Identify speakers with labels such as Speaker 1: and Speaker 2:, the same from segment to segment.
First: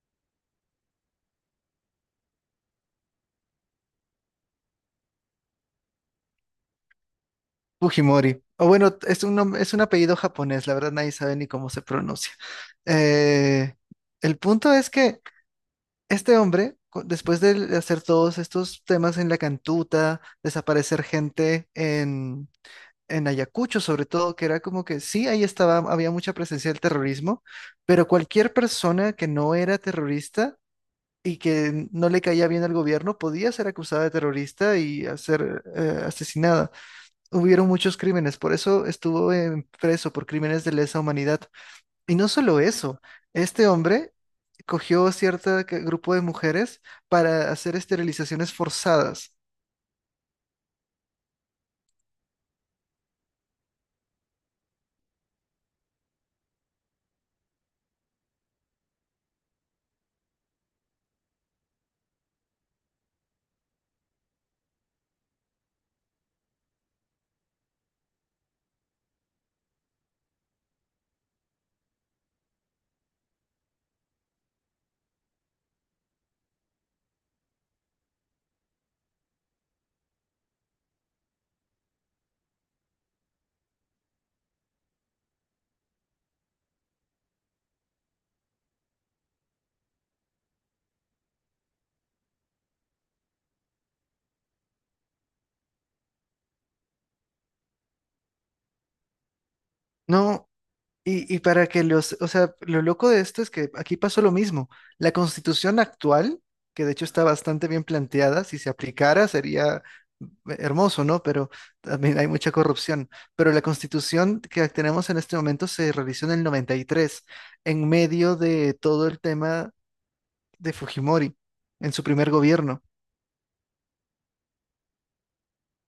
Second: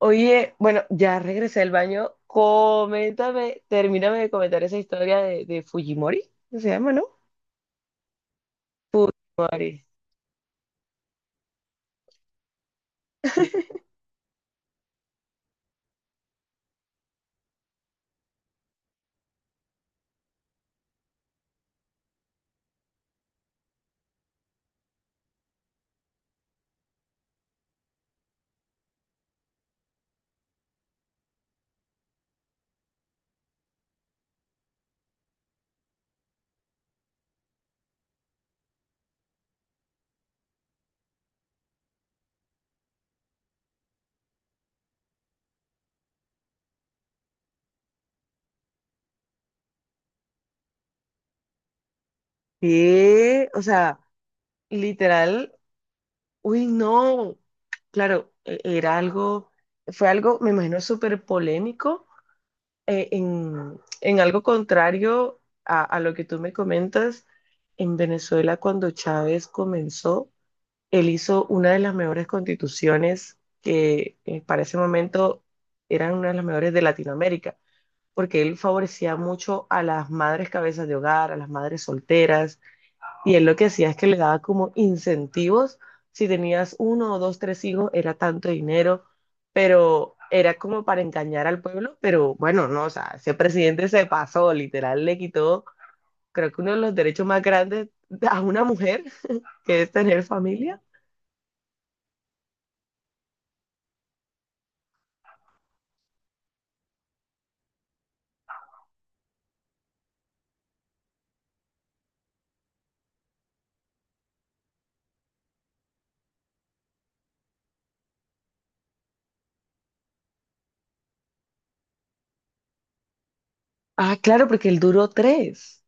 Speaker 1: Oye, bueno, ya regresé del baño. Coméntame, termíname de comentar esa historia de Fujimori, ¿qué se llama, no?
Speaker 2: Fujimori. O bueno, es
Speaker 1: Fujimori.
Speaker 2: es un apellido japonés, la verdad nadie sabe ni cómo se pronuncia. Eh, el punto es que este hombre, después de hacer todos estos temas en la cantuta, desaparecer gente en Ayacucho, sobre todo, que era como que sí, ahí estaba, había mucha presencia del terrorismo, pero cualquier persona que no era terrorista y que no le caía bien al gobierno podía ser acusada de terrorista y hacer asesinada hubieron muchos crímenes, por eso estuvo preso por crímenes de lesa humanidad. Y no solo eso, este hombre cogió cierto grupo de mujeres para hacer esterilizaciones forzadas.
Speaker 1: Sí, o sea, literal, uy, no. Claro, era algo, fue algo, me imagino, súper polémico, en algo contrario a lo que tú me comentas en Venezuela cuando Chávez comenzó. Él hizo una de las mejores constituciones que para ese momento eran una de las mejores de Latinoamérica, porque él favorecía mucho a las madres cabezas de hogar, a las madres solteras, y él lo que hacía es que le daba como incentivos, si tenías uno o dos, tres hijos, era tanto dinero, pero era como para engañar al pueblo, pero bueno, no, o sea, ese presidente se pasó, literal, le quitó, creo que uno de los derechos más grandes a una mujer, que es tener
Speaker 2: No.
Speaker 1: familia.
Speaker 2: Y para que los, o sea, lo loco de esto es que aquí pasó lo mismo. La constitución actual, que de hecho está bastante bien planteada, si se aplicara sería hermoso, ¿no? Pero también hay mucha corrupción. Pero la constitución que tenemos en este momento se realizó en el 93 en medio de todo el tema de Fujimori, en su primer gobierno.
Speaker 1: Ah, claro, porque él duró tres.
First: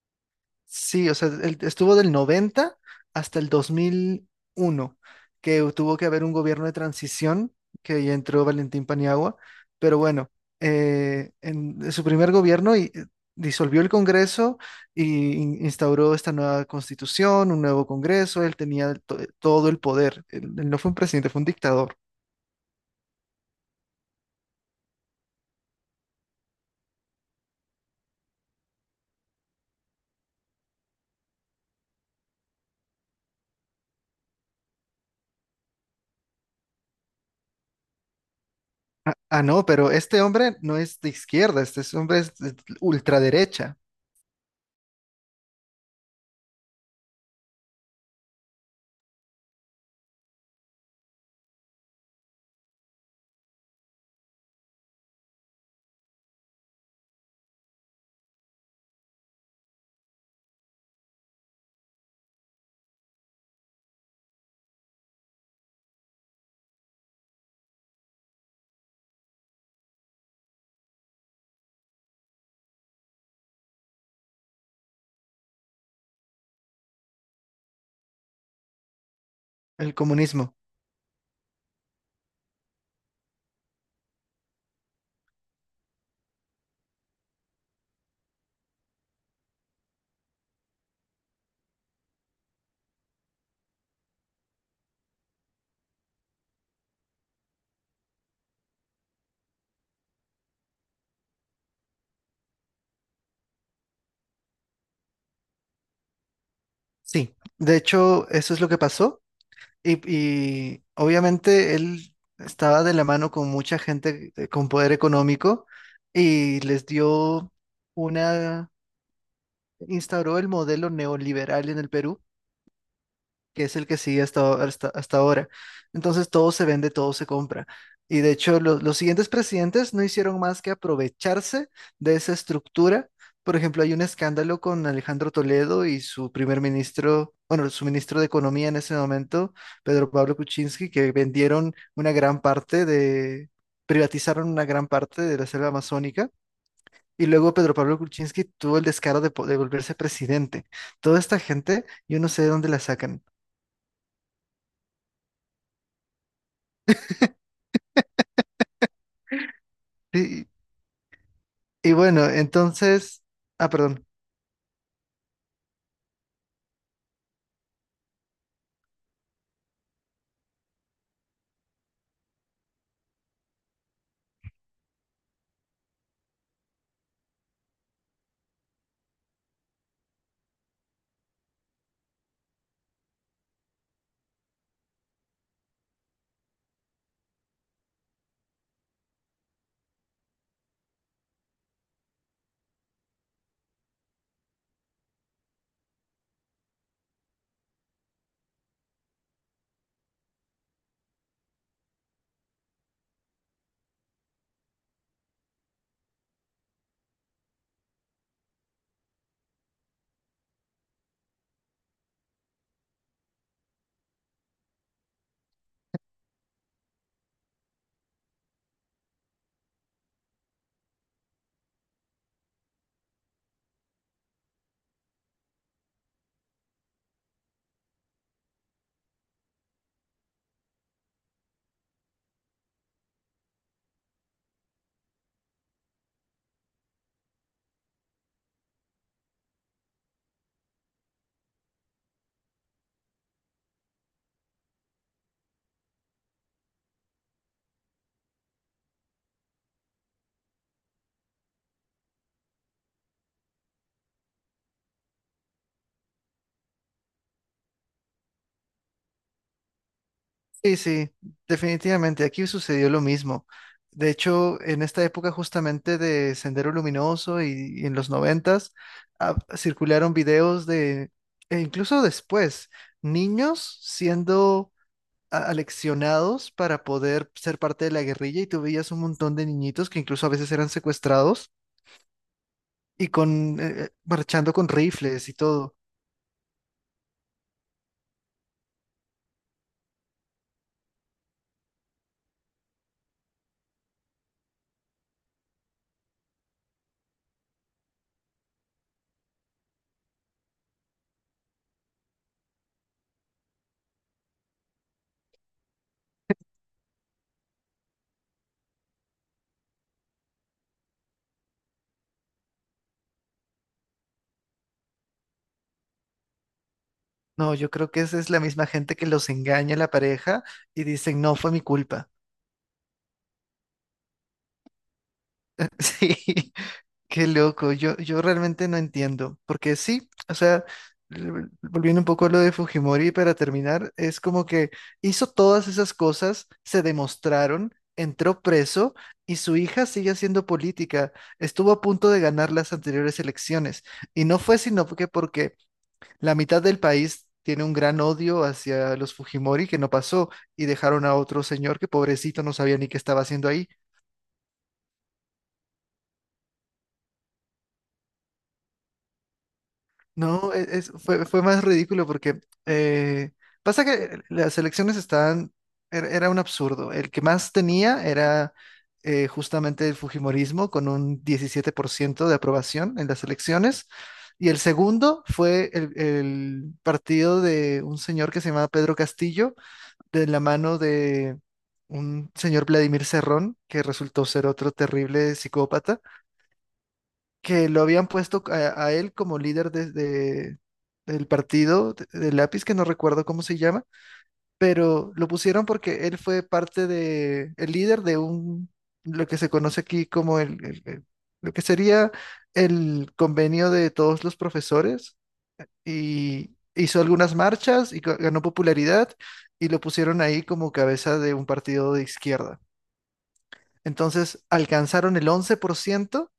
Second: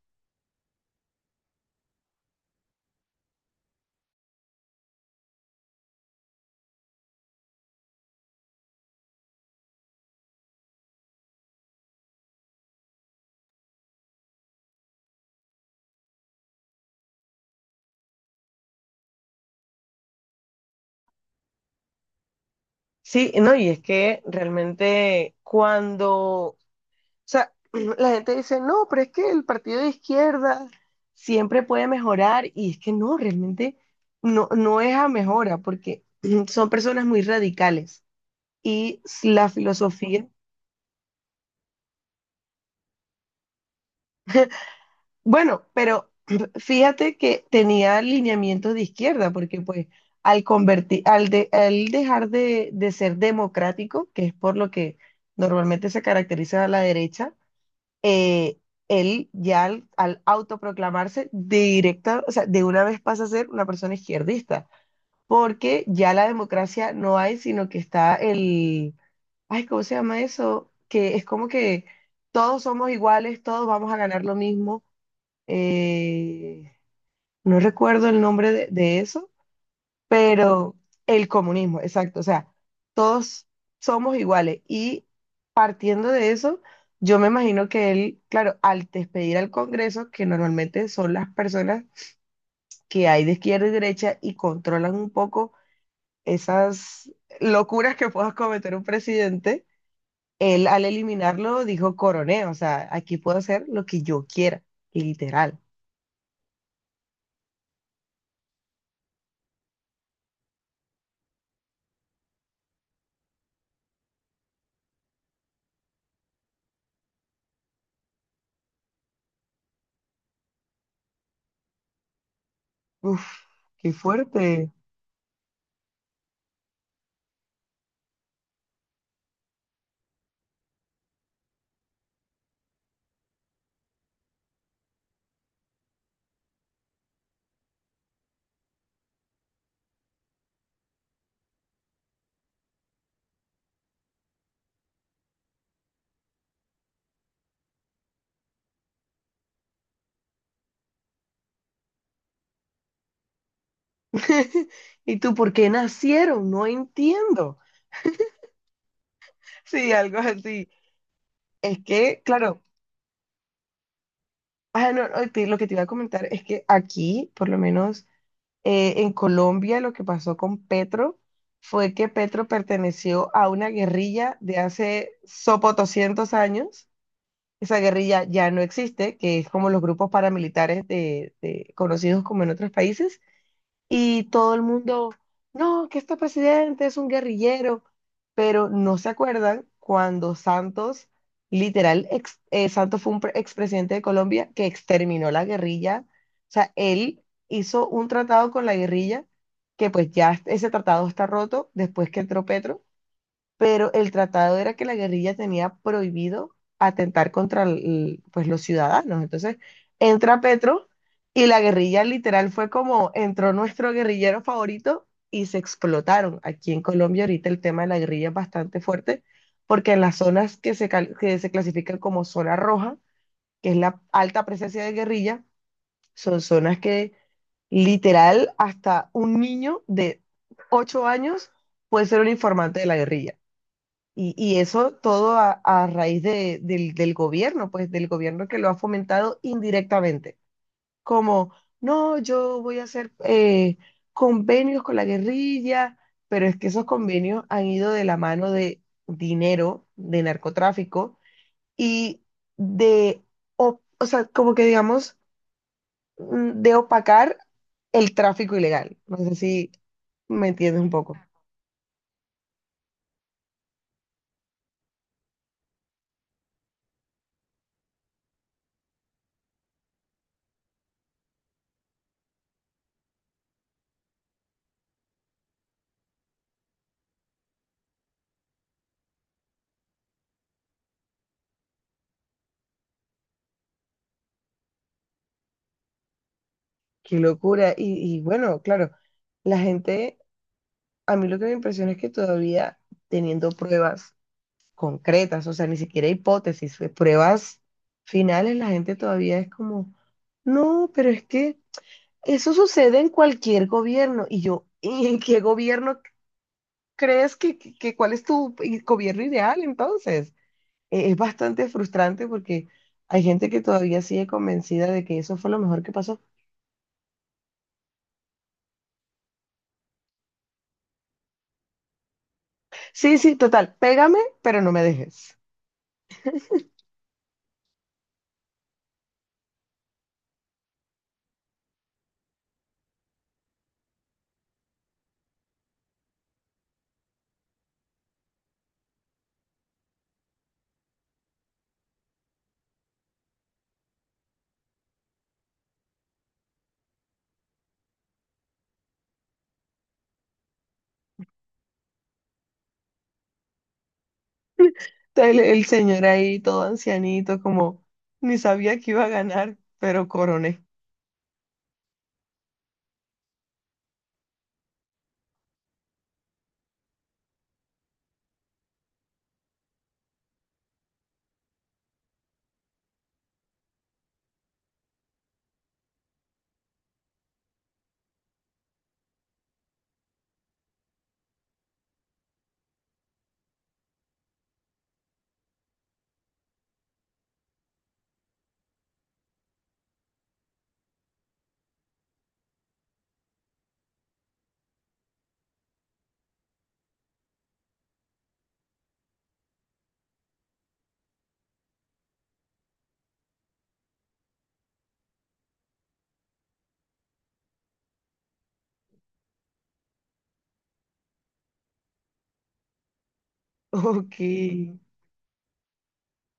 Speaker 2: Sí, o sea, él estuvo del 90 hasta el 2001, que tuvo que haber un gobierno de transición, que ahí entró Valentín Paniagua, pero bueno, en su primer gobierno disolvió el Congreso y instauró esta nueva constitución, un nuevo Congreso, él tenía todo el poder, él no fue un presidente, fue un dictador.
Speaker 1: Sí, no, y es que realmente cuando, o sea, la gente dice, no, pero es que el partido de izquierda siempre puede mejorar, y es que no, realmente no, no es a mejora, porque son personas muy radicales y
Speaker 2: Ah,
Speaker 1: la
Speaker 2: no, pero este
Speaker 1: filosofía.
Speaker 2: hombre no es de izquierda, este hombre es de ultraderecha,
Speaker 1: Bueno, pero fíjate que tenía alineamiento de izquierda, porque pues al convertir, al, al dejar de ser democrático, que es por lo que normalmente se caracteriza a la derecha, eh, él ya al, al autoproclamarse directa, o sea, de una vez pasa a ser una persona izquierdista, porque ya la democracia no hay, sino que está el, ay, ¿cómo se llama eso? Que es como que todos somos iguales, todos vamos a ganar lo mismo, eh, no recuerdo el nombre de eso,
Speaker 2: el comunismo.
Speaker 1: pero el comunismo, exacto, o sea, todos somos iguales y partiendo de eso, yo me imagino que él, claro, al despedir al Congreso, que normalmente son las personas que hay de izquierda y derecha y controlan un poco esas locuras que pueda cometer un presidente, él al eliminarlo dijo coroné, o sea, aquí puedo hacer lo que yo quiera, literal.
Speaker 2: Sí, de hecho, eso es lo que pasó. Y obviamente él estaba de la mano con mucha gente con poder económico y les dio una, instauró el modelo neoliberal en el Perú
Speaker 1: Uf,
Speaker 2: que es el
Speaker 1: qué
Speaker 2: que sigue hasta,
Speaker 1: fuerte.
Speaker 2: hasta, hasta ahora. Entonces todo se vende, todo se compra. Y de hecho los siguientes presidentes no hicieron más que aprovecharse de esa estructura. Por ejemplo, hay un escándalo con Alejandro Toledo y su primer ministro, bueno, su ministro de Economía en ese momento, Pedro Pablo Kuczynski, que vendieron una gran parte de, privatizaron una gran parte de la selva amazónica. Y luego Pedro Pablo Kuczynski tuvo el descaro de, de volverse presidente. Toda esta gente, yo no sé de dónde la sacan.
Speaker 1: ¿Y tú por qué nacieron? No entiendo. Sí, algo
Speaker 2: Sí.
Speaker 1: así. Es
Speaker 2: Y
Speaker 1: que,
Speaker 2: bueno,
Speaker 1: claro,
Speaker 2: entonces, ah, perdón.
Speaker 1: ah, no, no, lo que te iba a comentar es que aquí, por lo menos en Colombia, lo que pasó con Petro fue que Petro perteneció a una guerrilla de hace sopo 200 años. Esa guerrilla ya no existe, que es como los grupos paramilitares conocidos como en otros países. Y todo el mundo, no, que este presidente es un guerrillero, pero no se acuerdan cuando Santos, literal, Santos fue un expresidente de Colombia que exterminó la guerrilla, o sea, él hizo un tratado con la guerrilla, que pues ya ese tratado está roto después que entró Petro, pero el tratado era que la guerrilla tenía prohibido atentar contra pues, los ciudadanos. Entonces entra Petro y la guerrilla literal fue como entró nuestro guerrillero favorito y se explotaron. Aquí en Colombia ahorita el tema de la guerrilla es bastante fuerte porque en las zonas que que se clasifican como zona roja, que es la alta presencia de guerrilla, son zonas que literal hasta un niño de 8 años puede ser un informante de la guerrilla. Y eso todo a raíz del gobierno, pues del gobierno que lo ha fomentado indirectamente. Como, no, yo voy a hacer convenios con la guerrilla, pero es que esos convenios han ido de la mano de dinero, de narcotráfico y de, o sea, como que digamos, de opacar el tráfico ilegal. No sé si me
Speaker 2: Sí,
Speaker 1: entiendes un
Speaker 2: sí,
Speaker 1: poco.
Speaker 2: definitivamente, aquí sucedió lo mismo. De hecho, en esta época justamente de Sendero Luminoso y en los noventas, ah, circularon videos de, e incluso después, niños siendo aleccionados para poder ser parte de la guerrilla y tú veías un montón de niñitos que incluso a veces eran secuestrados y con, marchando con rifles y todo.
Speaker 1: Qué locura. Y bueno, claro, la gente, a mí lo que me impresiona es que todavía teniendo pruebas concretas, o sea, ni siquiera hipótesis, fue pruebas finales, la gente todavía es como, no, pero es que eso sucede en cualquier gobierno. Y yo, ¿y en qué gobierno crees que, cuál es tu gobierno ideal entonces? Es bastante frustrante porque hay gente que todavía sigue convencida de que eso fue lo mejor que pasó.
Speaker 2: No, yo creo que esa es la misma gente que los engaña a la pareja y dicen, no fue mi culpa.
Speaker 1: Sí, sí, total, pégame, pero no me dejes.
Speaker 2: Sí, qué loco. Yo realmente no entiendo. Porque sí, o sea, volviendo un poco a lo de Fujimori para terminar, es como que hizo todas esas cosas, se demostraron, entró preso y su hija sigue haciendo política. Estuvo a punto de ganar las anteriores elecciones. Y no fue sino que porque la mitad del país tiene un gran odio hacia los Fujimori que no pasó y dejaron a otro señor que pobrecito no sabía ni qué estaba haciendo ahí.
Speaker 1: El señor ahí todo ancianito, como ni sabía que iba a ganar, pero
Speaker 2: No,
Speaker 1: coroné.
Speaker 2: fue más ridículo porque eh, pasa que las elecciones estaban, era un absurdo. El que más tenía era justamente el Fujimorismo con un 17% de aprobación en las elecciones. Y el segundo fue el partido de un señor que se llamaba Pedro Castillo, de la mano de un señor Vladimir Cerrón, que resultó ser otro terrible psicópata, que lo habían puesto a él como líder desde del partido de Lápiz, que no recuerdo cómo se llama, pero lo pusieron porque él fue parte de, el líder de un, lo que se conoce aquí como lo que sería el convenio de todos los profesores y hizo algunas marchas y ganó popularidad y lo pusieron ahí como cabeza de un partido de izquierda.
Speaker 1: Ok.
Speaker 2: Entonces alcanzaron el 11%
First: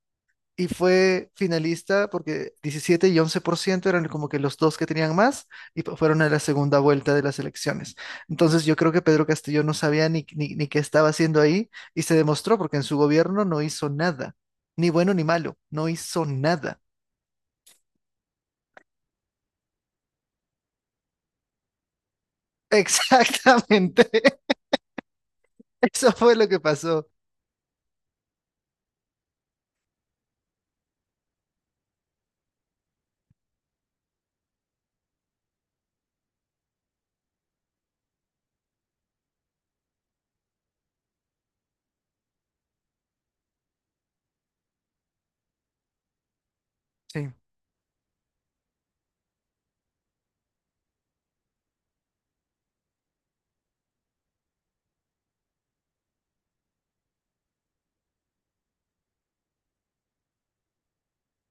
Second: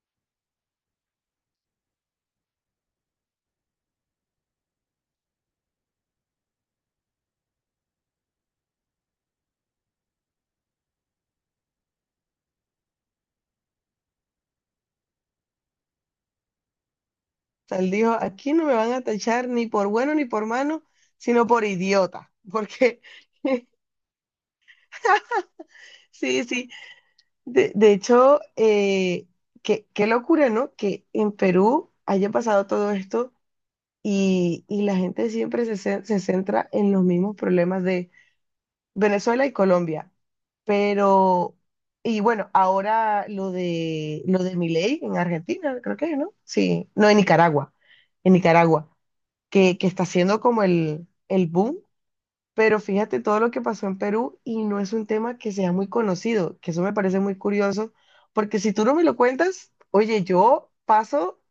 Speaker 2: y fue finalista porque 17% y 11% eran como que los dos que tenían más y fueron a la segunda vuelta de las elecciones. Entonces yo creo que Pedro Castillo no sabía ni qué estaba haciendo ahí y se demostró porque en su gobierno no hizo nada, ni bueno ni malo, no hizo nada.
Speaker 1: Tal dijo, aquí no me van a tachar ni por bueno ni por malo, sino por idiota. Porque,
Speaker 2: Exactamente, eso fue
Speaker 1: sí,
Speaker 2: lo que
Speaker 1: sí.
Speaker 2: pasó.
Speaker 1: De hecho, qué, qué locura, ¿no? Que en Perú haya pasado todo esto y la gente siempre se centra en los mismos problemas de Venezuela y Colombia. Pero, y bueno, ahora lo de Milei en Argentina, creo que, ¿no? Sí, no,
Speaker 2: Sí.
Speaker 1: En Nicaragua, que está siendo como el boom, pero fíjate todo lo que pasó en Perú y no es un tema que sea muy conocido, que eso me parece muy curioso, porque si tú no me lo cuentas, oye, yo paso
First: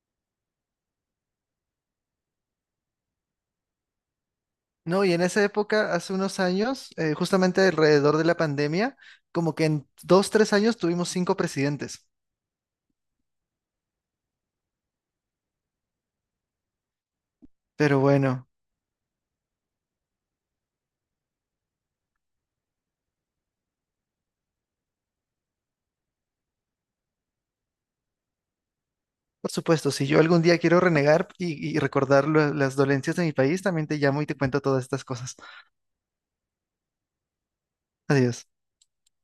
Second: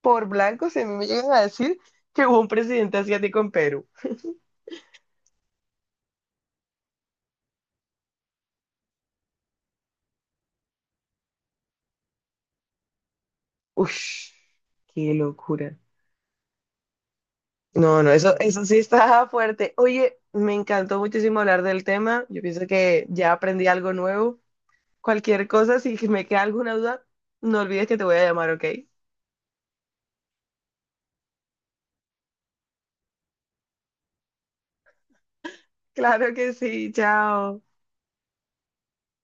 Speaker 1: por blanco si a mí me llegan a decir que hubo un presidente asiático en Perú.
Speaker 2: No, y en esa época, hace unos años, justamente alrededor de la pandemia, como que en 2, 3 años tuvimos cinco presidentes.
Speaker 1: Uf, qué locura.
Speaker 2: Pero
Speaker 1: No, no, eso,
Speaker 2: bueno,
Speaker 1: eso sí está fuerte. Oye, me encantó muchísimo hablar del tema. Yo pienso que ya aprendí algo nuevo. Cualquier cosa, si me queda alguna duda, no olvides que te voy a llamar, ¿ok?
Speaker 2: por supuesto, si yo algún día quiero renegar y recordar las dolencias de mi país, también te llamo y te cuento todas estas cosas.
Speaker 1: Claro que sí, chao.
Speaker 2: Adiós.